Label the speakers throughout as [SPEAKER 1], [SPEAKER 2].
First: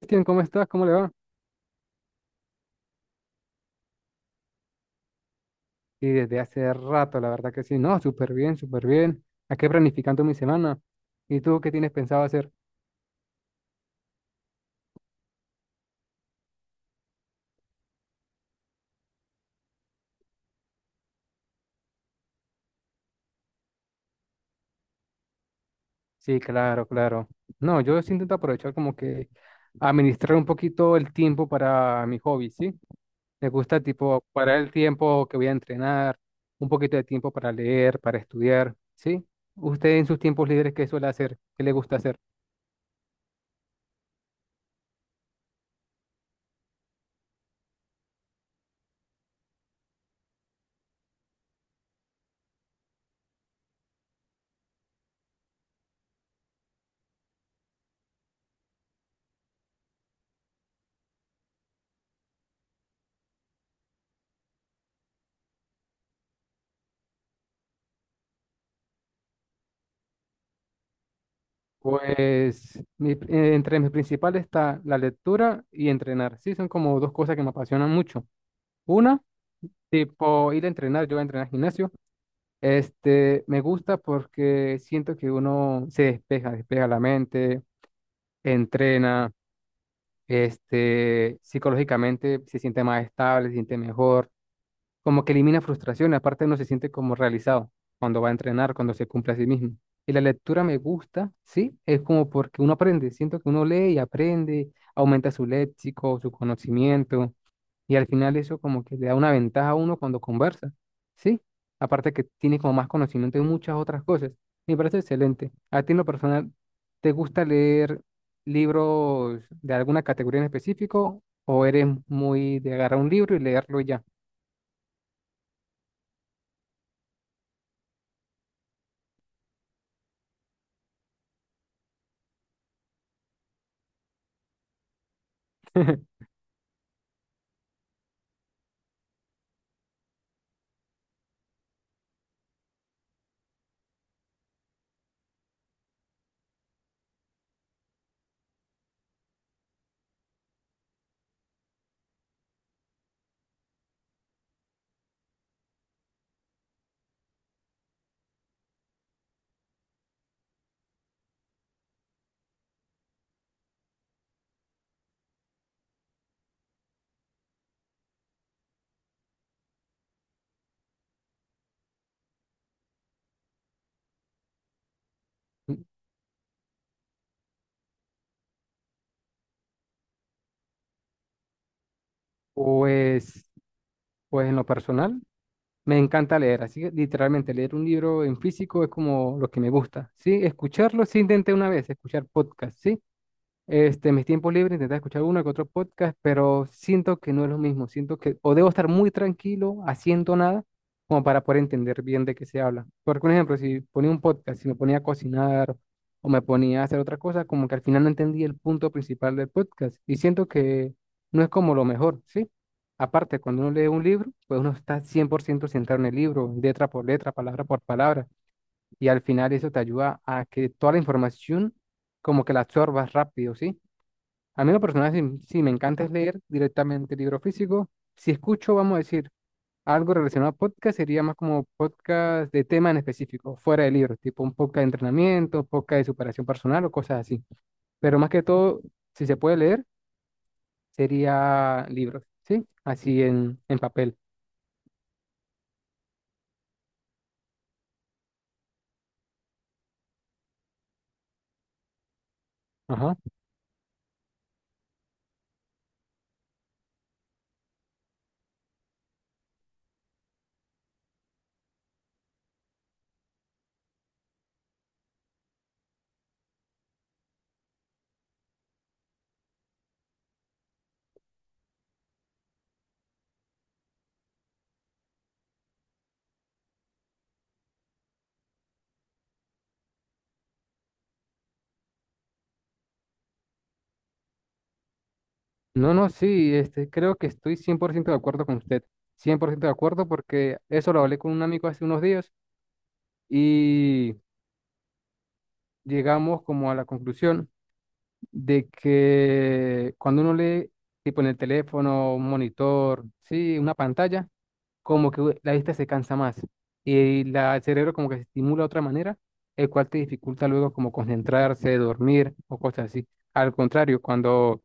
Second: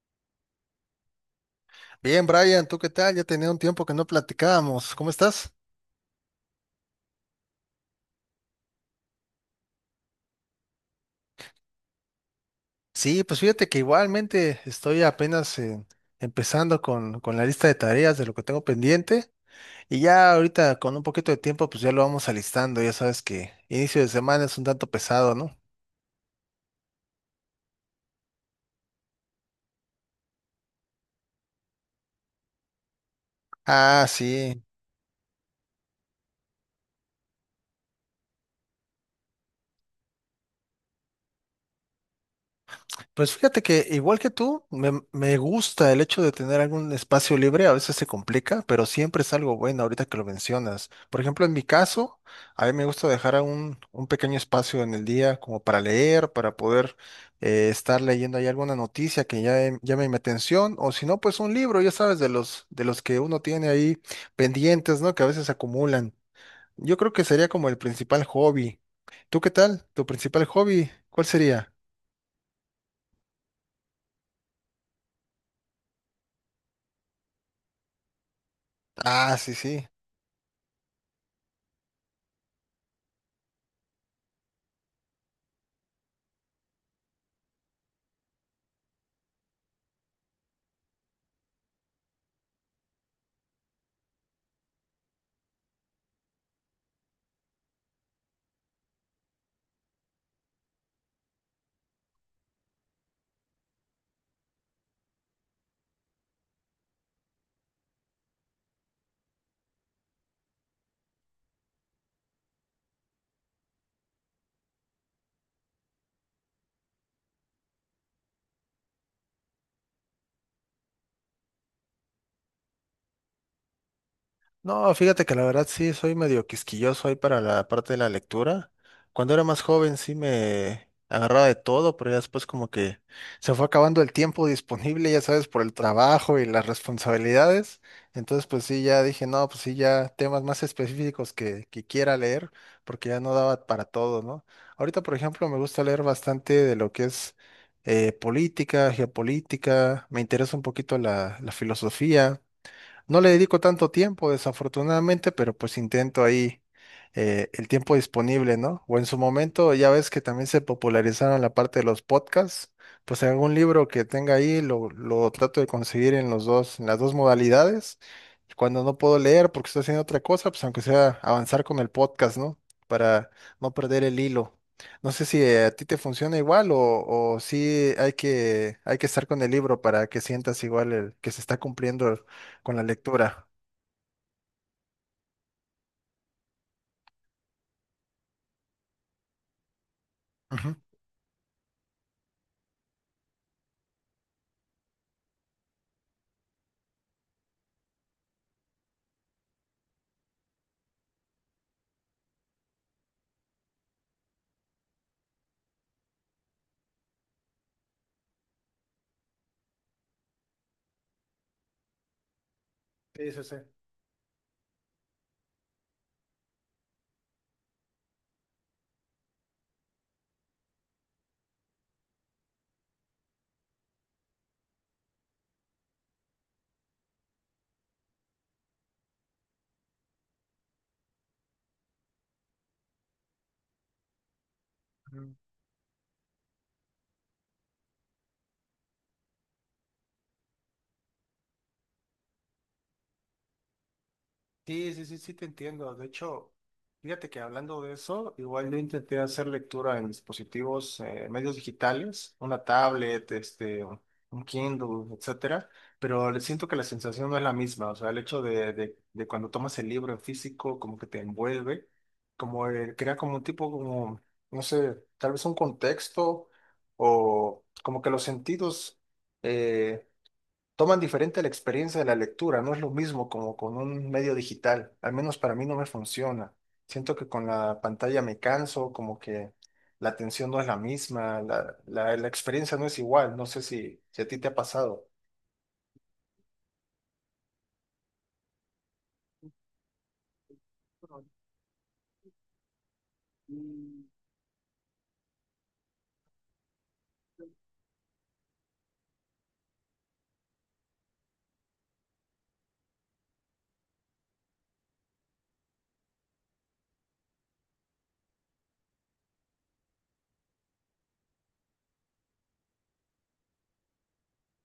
[SPEAKER 1] Cristian, ¿cómo estás? ¿Cómo le va?
[SPEAKER 2] Bien, Brian, ¿tú qué tal? Ya tenía un tiempo que no platicábamos. ¿Cómo estás?
[SPEAKER 1] Y desde hace rato, la verdad que sí, no, súper bien, súper bien. Aquí planificando mi semana. ¿Y tú qué tienes pensado hacer?
[SPEAKER 2] Sí, pues fíjate que igualmente estoy apenas empezando con la lista de tareas de lo que tengo pendiente y ya ahorita con un poquito de tiempo pues ya lo vamos alistando. Ya sabes que inicio de semana es un tanto pesado, ¿no?
[SPEAKER 1] Sí, claro, claro. No, yo sí intento aprovechar como que administrar un poquito el tiempo para mi hobby, ¿sí? Me gusta
[SPEAKER 2] Ah,
[SPEAKER 1] tipo parar
[SPEAKER 2] sí.
[SPEAKER 1] el tiempo que voy a entrenar, un poquito de tiempo para leer, para estudiar, ¿sí? ¿Usted en sus tiempos libres qué suele hacer? ¿Qué le gusta hacer?
[SPEAKER 2] Pues fíjate que igual que tú, me gusta el hecho de tener algún espacio libre, a veces se complica, pero siempre es algo bueno ahorita que lo mencionas. Por ejemplo, en mi caso, a mí me gusta dejar a un pequeño espacio en el día como para leer, para poder estar leyendo ahí alguna noticia que ya llame mi atención, o si no, pues un libro, ya sabes, de de los que uno tiene ahí pendientes, ¿no? Que a veces se acumulan. Yo creo que sería como el principal hobby. ¿Tú qué tal? ¿Tu principal hobby? ¿Cuál sería?
[SPEAKER 1] Pues entre mis principales está la lectura y entrenar. Sí, son como dos cosas que me apasionan mucho. Una,
[SPEAKER 2] Ah, sí, sí.
[SPEAKER 1] tipo ir a entrenar, yo voy a entrenar al gimnasio. Este, me gusta porque siento que uno se despeja, despeja la mente, entrena, este, psicológicamente se siente más estable, se siente mejor. Como que elimina frustración, aparte uno se siente como realizado cuando va a entrenar, cuando se cumple a sí mismo. Y la lectura me gusta, sí, es como porque uno aprende, siento que uno lee y aprende, aumenta su léxico, su conocimiento, y al final eso como que le da una ventaja a uno cuando conversa, sí, aparte que tiene como más conocimiento de muchas otras cosas. Me parece excelente. A ti en lo personal, ¿te gusta leer libros de alguna categoría en específico o eres muy de agarrar un libro y leerlo y ya?
[SPEAKER 2] No, fíjate que la verdad sí soy medio quisquilloso ahí para la parte de la lectura. Cuando era más joven sí me agarraba de todo, pero ya después como que se fue acabando el tiempo disponible, ya sabes, por el trabajo y las responsabilidades. Entonces pues sí, ya dije, no, pues sí, ya temas más específicos que quiera leer, porque ya no daba para todo, ¿no? Ahorita, por ejemplo, me gusta leer bastante de lo que es política, geopolítica, me interesa un poquito la filosofía. No le dedico tanto tiempo, desafortunadamente, pero pues intento ahí el tiempo disponible, ¿no? O en su momento, ya ves que también se popularizaron la parte de los podcasts, pues algún libro que tenga ahí lo trato de conseguir en los dos, en las dos modalidades. Y cuando no puedo leer porque estoy haciendo otra cosa, pues aunque sea avanzar con el podcast, ¿no? Para no perder el hilo. No sé si a ti te funciona igual o sí hay que estar con el libro para que sientas igual el, que se está cumpliendo con la lectura.
[SPEAKER 1] Pues, pues en lo personal, me encanta leer, así que literalmente leer un libro en físico es como lo que me gusta, ¿sí?
[SPEAKER 2] Ujú.
[SPEAKER 1] Escucharlo, sí intenté una vez escuchar podcast, ¿sí? Este, en mis tiempos libres intenté escuchar uno que otro podcast, pero siento que no es lo mismo. Siento que o debo estar muy tranquilo, haciendo nada, como para poder entender bien de qué se habla. Porque, un ejemplo, si ponía un podcast, si me ponía a cocinar o me ponía a hacer otra cosa, como que al final no entendí el punto principal del podcast. Y siento que no es como lo mejor, ¿sí?
[SPEAKER 2] Sí,
[SPEAKER 1] Aparte,
[SPEAKER 2] sí, sí.
[SPEAKER 1] cuando uno lee un libro, pues uno está 100% centrado en el libro, letra por letra, palabra por palabra. Y al final eso te ayuda a que toda la información como que la absorbas rápido, ¿sí? A mí lo personal sí, sí, me encanta es leer directamente libro físico. Si escucho, vamos a decir, algo relacionado a podcast, sería más como podcast de tema en específico, fuera de libros, tipo un podcast de
[SPEAKER 2] Mm.
[SPEAKER 1] entrenamiento, podcast de superación personal o cosas así. Pero más que todo, si se puede leer, sería libros, ¿sí? Así en papel.
[SPEAKER 2] Sí, sí, sí, sí, te entiendo. De hecho, fíjate que hablando de eso, igual yo intenté hacer lectura en dispositivos, medios digitales, una
[SPEAKER 1] Ajá.
[SPEAKER 2] tablet, este, un Kindle, etcétera, pero le siento que la sensación no es la misma. O sea, el hecho de cuando tomas el libro en físico, como que te envuelve, como crea como un tipo, como, no sé, tal vez un contexto o como que los sentidos. eh, Toman diferente la experiencia de la lectura, no es lo mismo como con un medio digital, al menos para mí no me funciona. Siento que con la pantalla me canso, como que la atención no es la misma, la experiencia no es igual, no sé si, si a ti te ha pasado.
[SPEAKER 1] No, no, sí, este, creo que estoy 100% de acuerdo con usted. Cien por ciento de acuerdo porque eso lo hablé con un amigo hace unos días y llegamos como a la conclusión de que cuando uno lee, tipo en el teléfono, un monitor, sí, una pantalla, como que la vista se cansa más y el cerebro como que se estimula de otra manera, el cual te dificulta luego como concentrarse, dormir o cosas así. Al contrario,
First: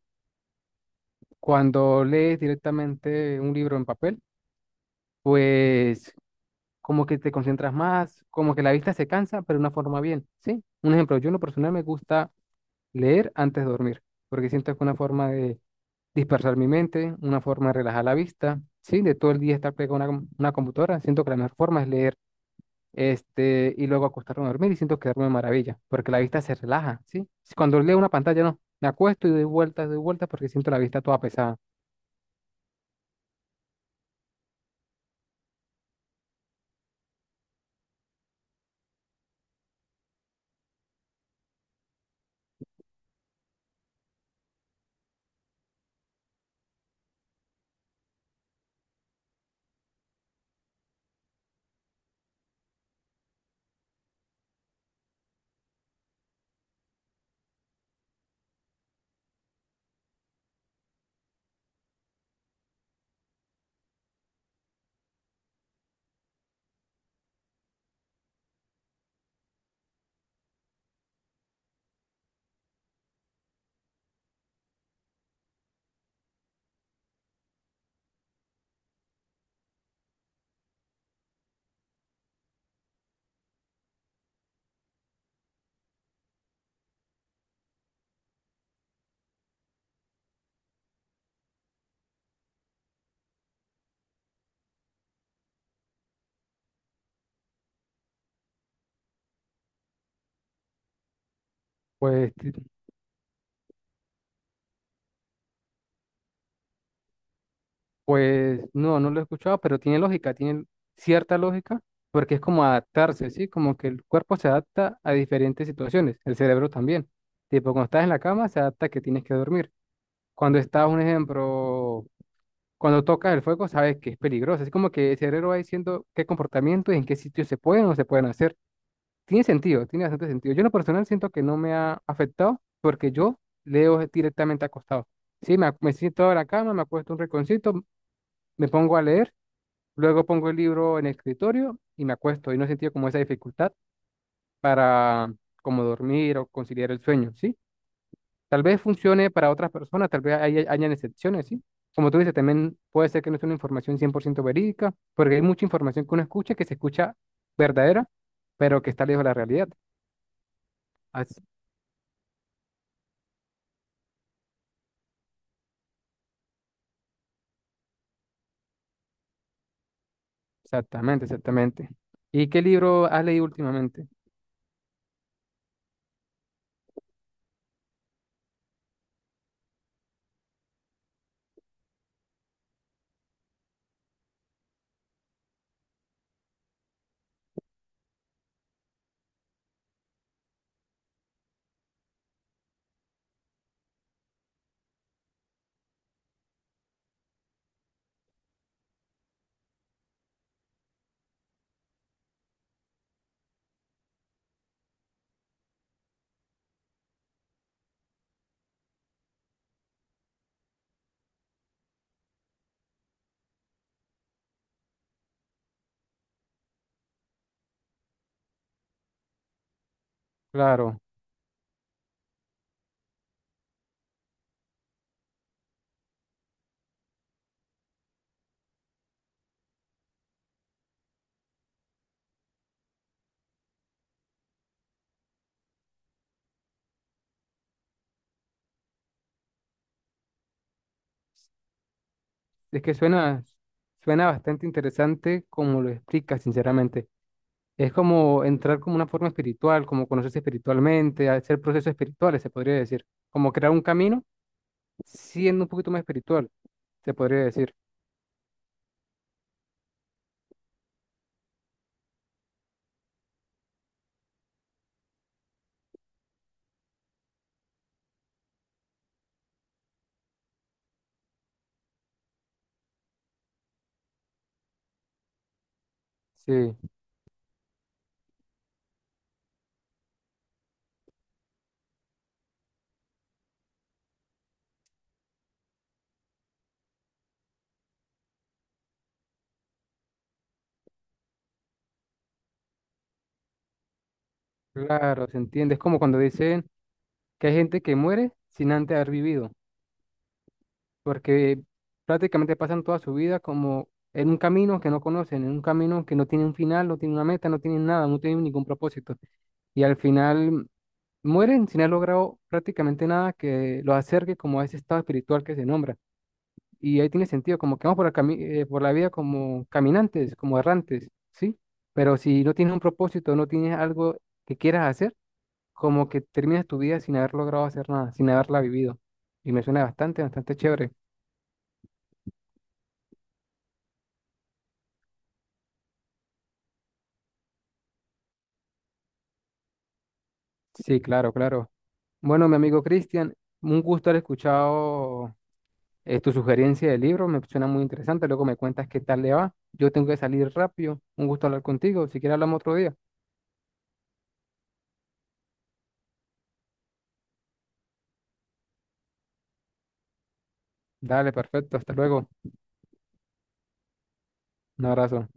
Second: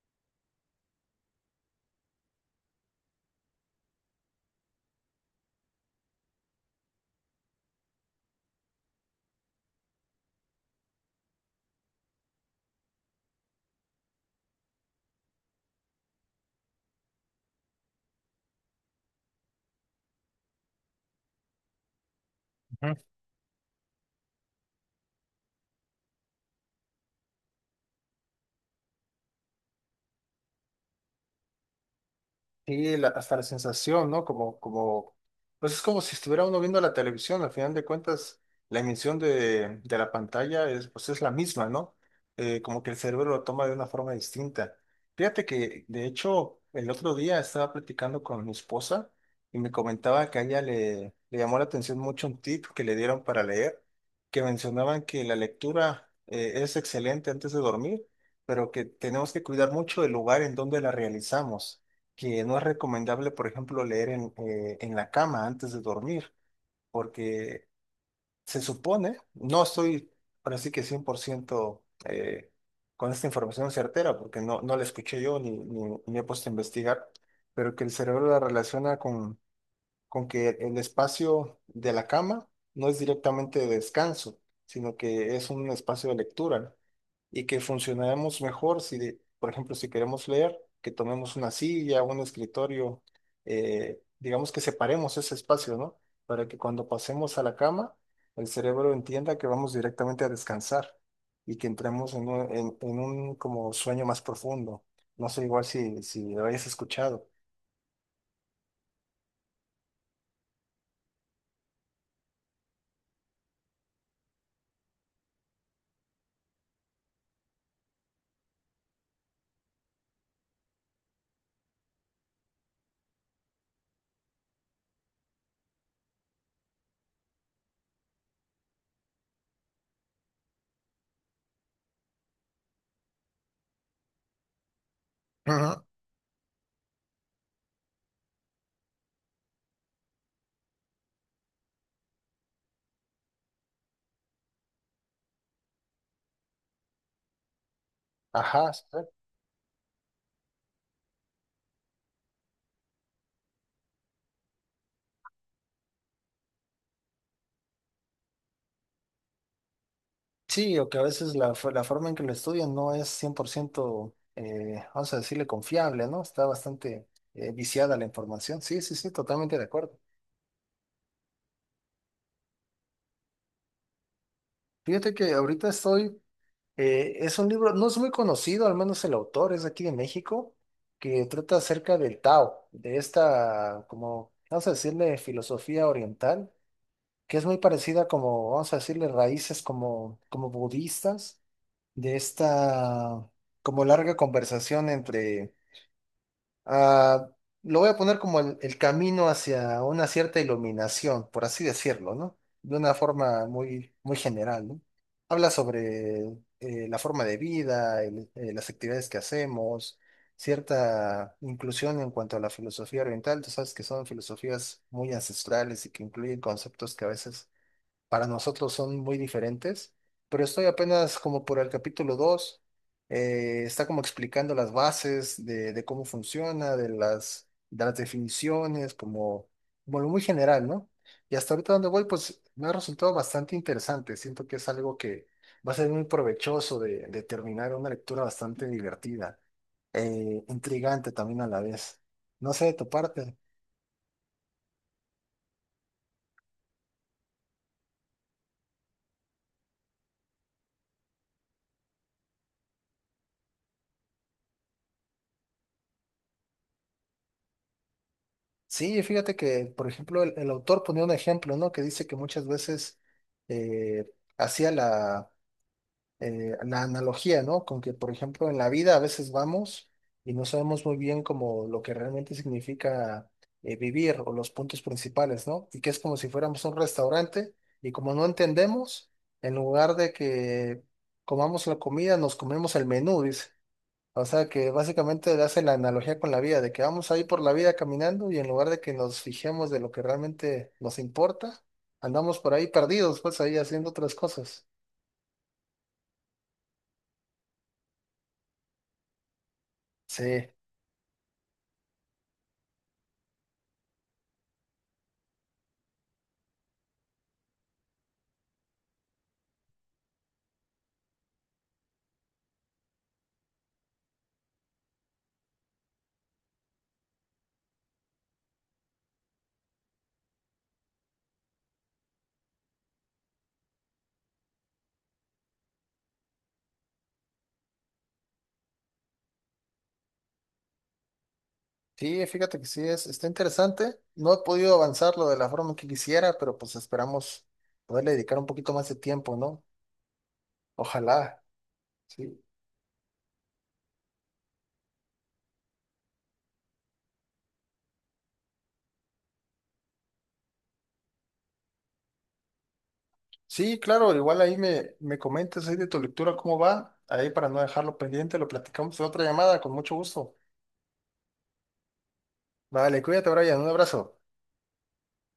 [SPEAKER 1] cuando lees directamente un libro en papel, pues como que te concentras más, como que la vista se cansa, pero de una forma bien, ¿sí? Un ejemplo, yo en lo personal me gusta leer antes de dormir, porque siento que es una forma de dispersar mi mente, una forma de relajar la vista, ¿sí? De todo el día estar pegado a una computadora, siento que la mejor forma es leer, este, y luego acostarme a dormir y siento que duermo de maravilla, porque la vista se relaja, ¿sí? Si cuando leo una pantalla, no, me acuesto y doy vueltas porque siento la vista toda pesada.
[SPEAKER 2] Sí, la- hasta la sensación, ¿no? Como, pues es como si estuviera uno viendo la televisión, al final de cuentas, la emisión de la pantalla es, pues es la misma, ¿no? Como que el cerebro lo toma de una forma distinta. Fíjate que, de hecho, el otro día estaba platicando con mi esposa y me comentaba que a ella le llamó la atención mucho un tip que le dieron para leer, que mencionaban que la lectura es excelente antes de dormir, pero que tenemos que cuidar mucho el lugar en donde la realizamos, que no es recomendable, por ejemplo, leer en la cama antes de dormir, porque se supone, no estoy ahora sí que 100% con esta información certera, porque no, no la escuché yo ni he puesto a investigar, pero que el cerebro la relaciona con que el espacio de la cama no es directamente de descanso, sino que es un espacio de lectura y que funcionaremos mejor si, de- por ejemplo, si queremos leer, que tomemos una silla, un escritorio, digamos que separemos ese espacio, ¿no? Para que cuando pasemos a la cama, el cerebro entienda que vamos directamente a descansar y que entremos
[SPEAKER 1] Pues, ti-
[SPEAKER 2] en un como sueño más profundo. No sé igual si, si lo hayas escuchado.
[SPEAKER 1] pues no, no lo he escuchado, pero tiene lógica, tiene cierta lógica, porque es como adaptarse, ¿sí? Como que el cuerpo se adapta a diferentes situaciones, el cerebro también. Tipo, cuando estás en la cama, se adapta a que tienes que dormir. Cuando estás, un ejemplo, cuando tocas el fuego sabes que es peligroso. Así como que el cerebro va diciendo qué comportamiento y en qué sitios se pueden o no se pueden hacer. Tiene sentido, tiene bastante sentido. Yo en lo personal siento que no me ha afectado porque yo leo directamente acostado. Sí,
[SPEAKER 2] Ajá.
[SPEAKER 1] me siento en la cama, me acuesto un rinconcito, me pongo a leer, luego pongo el libro en el escritorio y me acuesto. Y no he sentido como esa dificultad para como dormir o conciliar el sueño, ¿sí? Tal
[SPEAKER 2] Ajá,
[SPEAKER 1] vez
[SPEAKER 2] sí.
[SPEAKER 1] funcione para otras personas, tal vez hayan excepciones, ¿sí? Como tú dices, también puede ser que no sea una información 100% verídica, porque hay mucha información que uno escucha que se escucha verdadera, pero que está lejos de la realidad.
[SPEAKER 2] Sí, o que a veces
[SPEAKER 1] As-
[SPEAKER 2] la, fo- la forma en que lo estudian no es 100%, vamos a decirle, confiable, ¿no? Está bastante viciada la información. Sí, sí, sí, totalmente de acuerdo.
[SPEAKER 1] Exactamente, exactamente. ¿Y qué libro has leído últimamente?
[SPEAKER 2] Fíjate que ahorita estoy, es un libro, no es muy conocido, al menos el autor es de aquí de México, que trata acerca del Tao, de esta, como, vamos a decirle, filosofía oriental, que es muy parecida como, vamos a decirle, raíces como, como budistas, de esta, como larga conversación entre ah, lo voy a poner como el camino hacia una cierta iluminación, por así decirlo, ¿no? De una forma muy, muy general, ¿no? Habla sobre la forma de vida, el- las actividades que hacemos, cierta inclusión en cuanto a la filosofía oriental. Tú sabes que son filosofías muy ancestrales y que incluyen conceptos que a veces para nosotros son muy diferentes, pero estoy
[SPEAKER 1] Claro,
[SPEAKER 2] apenas como por el capítulo 2, está como explicando las bases de cómo funciona, de de las definiciones, como, como lo muy general, ¿no? Y hasta ahorita donde voy, pues me ha resultado bastante interesante, siento que es algo que va a ser muy provechoso de terminar una lectura bastante divertida, intrigante también a la vez. No sé de
[SPEAKER 1] es
[SPEAKER 2] tu
[SPEAKER 1] que
[SPEAKER 2] parte.
[SPEAKER 1] suena, suena bastante interesante como lo explicas, sinceramente. Es como entrar como una forma espiritual, como conocerse espiritualmente, hacer procesos espirituales, se podría decir, como crear un camino siendo un poquito más espiritual, se podría decir.
[SPEAKER 2] Sí, fíjate que, por ejemplo, el autor ponía un ejemplo, ¿no? Que dice que muchas veces eh, hacía la, la analogía, ¿no? Con que, por ejemplo, en la vida a veces vamos y no sabemos muy bien como lo que realmente significa vivir o los puntos principales, ¿no? Y que es como si fuéramos a
[SPEAKER 1] Sí,
[SPEAKER 2] un restaurante y como no entendemos, en lugar de que comamos la comida, nos comemos el menú, dice. O sea que básicamente le hacen la analogía con la vida, de que vamos ahí por la vida caminando y en lugar de que nos fijemos de lo que realmente nos importa, andamos por ahí perdidos, pues ahí haciendo otras cosas.
[SPEAKER 1] claro, se entiende. Es como cuando dicen que hay gente que muere sin antes haber vivido,
[SPEAKER 2] Sí,
[SPEAKER 1] porque prácticamente pasan toda su vida como en un camino que no conocen, en un camino que no tiene un final, no tiene una meta, no tienen nada, no tienen ningún propósito. Y al final mueren sin haber logrado prácticamente nada que los acerque como a ese estado espiritual que se nombra. Y ahí tiene sentido, como que vamos por por la vida como caminantes, como errantes, ¿sí? Pero si no tienes un propósito, no tienes algo que quieras hacer, como que terminas tu vida sin haber logrado hacer nada, sin haberla vivido. Y me suena bastante, bastante chévere.
[SPEAKER 2] sí, fíjate que sí es, está interesante. No he podido avanzarlo de la forma que quisiera, pero pues esperamos poderle dedicar un poquito más de tiempo, ¿no?
[SPEAKER 1] Sí, claro,
[SPEAKER 2] Ojalá.
[SPEAKER 1] claro.
[SPEAKER 2] Sí.
[SPEAKER 1] Bueno, mi amigo Cristian, un gusto haber escuchado tu sugerencia de libro, me suena muy interesante. Luego me cuentas qué tal le va. Yo tengo que salir rápido. Un gusto hablar contigo. Si quieres hablamos otro día.
[SPEAKER 2] Sí, claro, igual ahí me comentas ahí de tu lectura cómo va, ahí para no dejarlo pendiente, lo platicamos en otra llamada, con mucho gusto.
[SPEAKER 1] Dale, perfecto. Hasta luego.
[SPEAKER 2] Vale, cuídate, Brian, un abrazo.
[SPEAKER 1] Un abrazo.